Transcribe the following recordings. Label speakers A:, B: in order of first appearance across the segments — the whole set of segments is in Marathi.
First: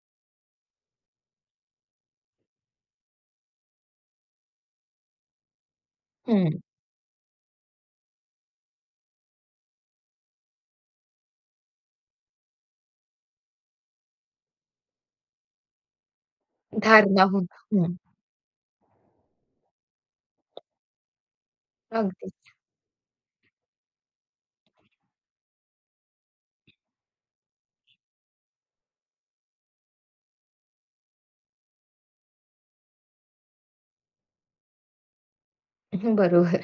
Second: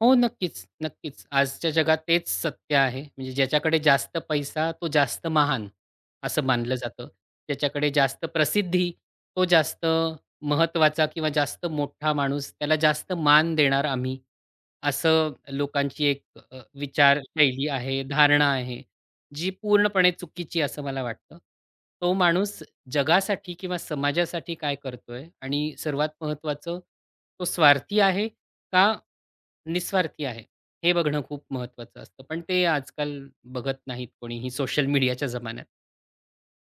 A: हो, नक्कीच, नक्कीच, आजच्या जगात तेच सत्य आहे. म्हणजे ज्याच्याकडे जास्त पैसा तो जास्त महान, असं
B: हं.
A: मानलं जातं. ज्याच्याकडे जास्त प्रसिद्धी तो जास्त महत्त्वाचा किंवा जास्त मोठा माणूस. त्याला जास्त मान देणार आम्ही, असं लोकांची एक अ,
B: धारणा होऊन,
A: विचारशैली
B: हं.
A: आहे, धारणा आहे. जी पूर्णपणे चुकीची आहे असं मला वाटतं. तो
B: अगदीच.
A: माणूस जगासाठी किंवा समाजासाठी काय करतोय आणि सर्वात महत्त्वाचं तो स्वार्थी आहे का निस्वार्थी आहे, हे बघणं खूप महत्त्वाचं असतं. पण ते आजकाल बघत नाहीत कोणीही सोशल मीडियाच्या जमान्यात.
B: हं, बरोबर.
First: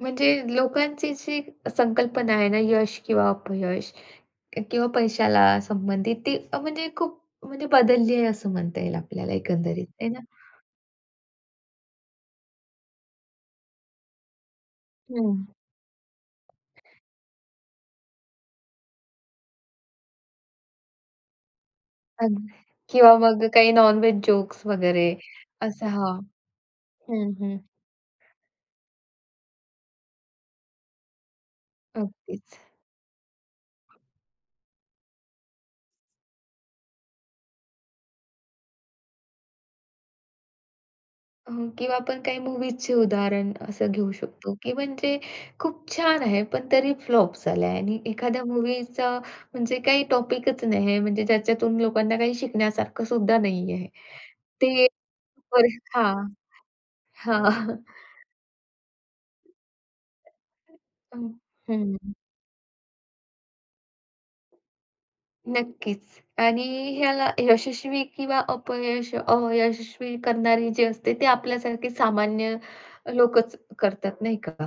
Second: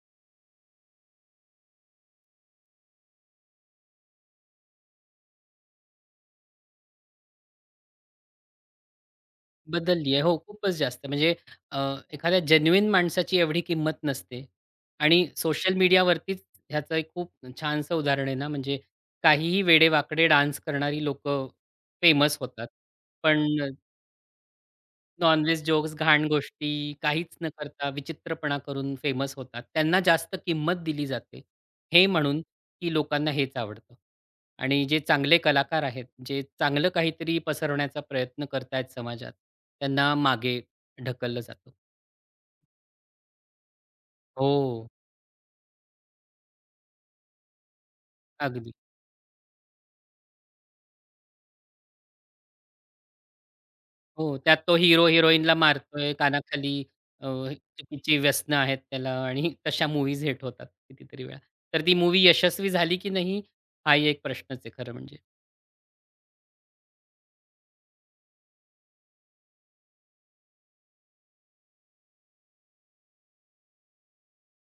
B: म्हणजे लोकांची जी संकल्पना आहे ना, यश किंवा अपयश क किंवा पैशाला संबंधित ती अ, म्हणजे खूप म्हणजे बदलली आहे असं म्हणता येईल आपल्याला एकंदरीत आहे
A: बदलली आहे.
B: ना.
A: हो, खूपच जास्त. म्हणजे अ, एखाद्या जेन्युइन माणसाची एवढी किंमत नसते आणि
B: हं.
A: सोशल मीडियावरतीच ह्याचं एक खूप छानसं उदाहरण आहे ना म्हणजे काहीही वेडेवाकडे डान्स करणारी लोकं फेमस
B: अगदी
A: होतात
B: किंवा मग
A: पण
B: अ, काही नॉनव्हेज जोक्स वगैरे,
A: नॉनव्हेज
B: असं
A: जोक्स,
B: हां,
A: घाण गोष्टी,
B: हं,
A: काहीच न
B: हं.
A: करता विचित्रपणा करून फेमस होतात. त्यांना जास्त किंमत दिली जाते, हे म्हणून
B: अगदीच.
A: की लोकांना हेच आवडतं आणि जे चांगले कलाकार आहेत, जे चांगलं काहीतरी पसरवण्याचा प्रयत्न करतायत समाजात, त्यांना मागे ढकललं
B: हं,
A: जातं.
B: किंवा आपण काही मूव्हीजची उदाहरणं असं घेऊ शकतो, की
A: हो.
B: म्हणजे खूप छान आहे पण तरी फ्लॉप झाला आहे आणि एखाद्या
A: अगदी.
B: मूव्हीचा म्हणजे काही टॉपिकच नाही आहे म्हणजे ज्याच्यातून लोकांना काही शिकण्यासारखं सुद्धा नाहीये
A: हो, त्यात तो
B: ते
A: हिरो हिरोईनला
B: [unintelligible]
A: मारतोय
B: हां,
A: कानाखाली, अ, हे
B: हां.
A: चुकीची व्यसनं आहेत त्याला आणि तशा मूव्हीज हिट होतात
B: अ, हं,
A: कितीतरी वेळा. तर ती
B: हं.
A: मूव्ही यशस्वी झाली की नाही, हाही एक प्रश्नच आहे खरं म्हणजे.
B: नक्कीच आणि ह्याला यशस्वी किंवा अपयश अयशस्वी करणारे जे असते ते आपल्यासारखे सामान्य लोकच करतात. नाही का?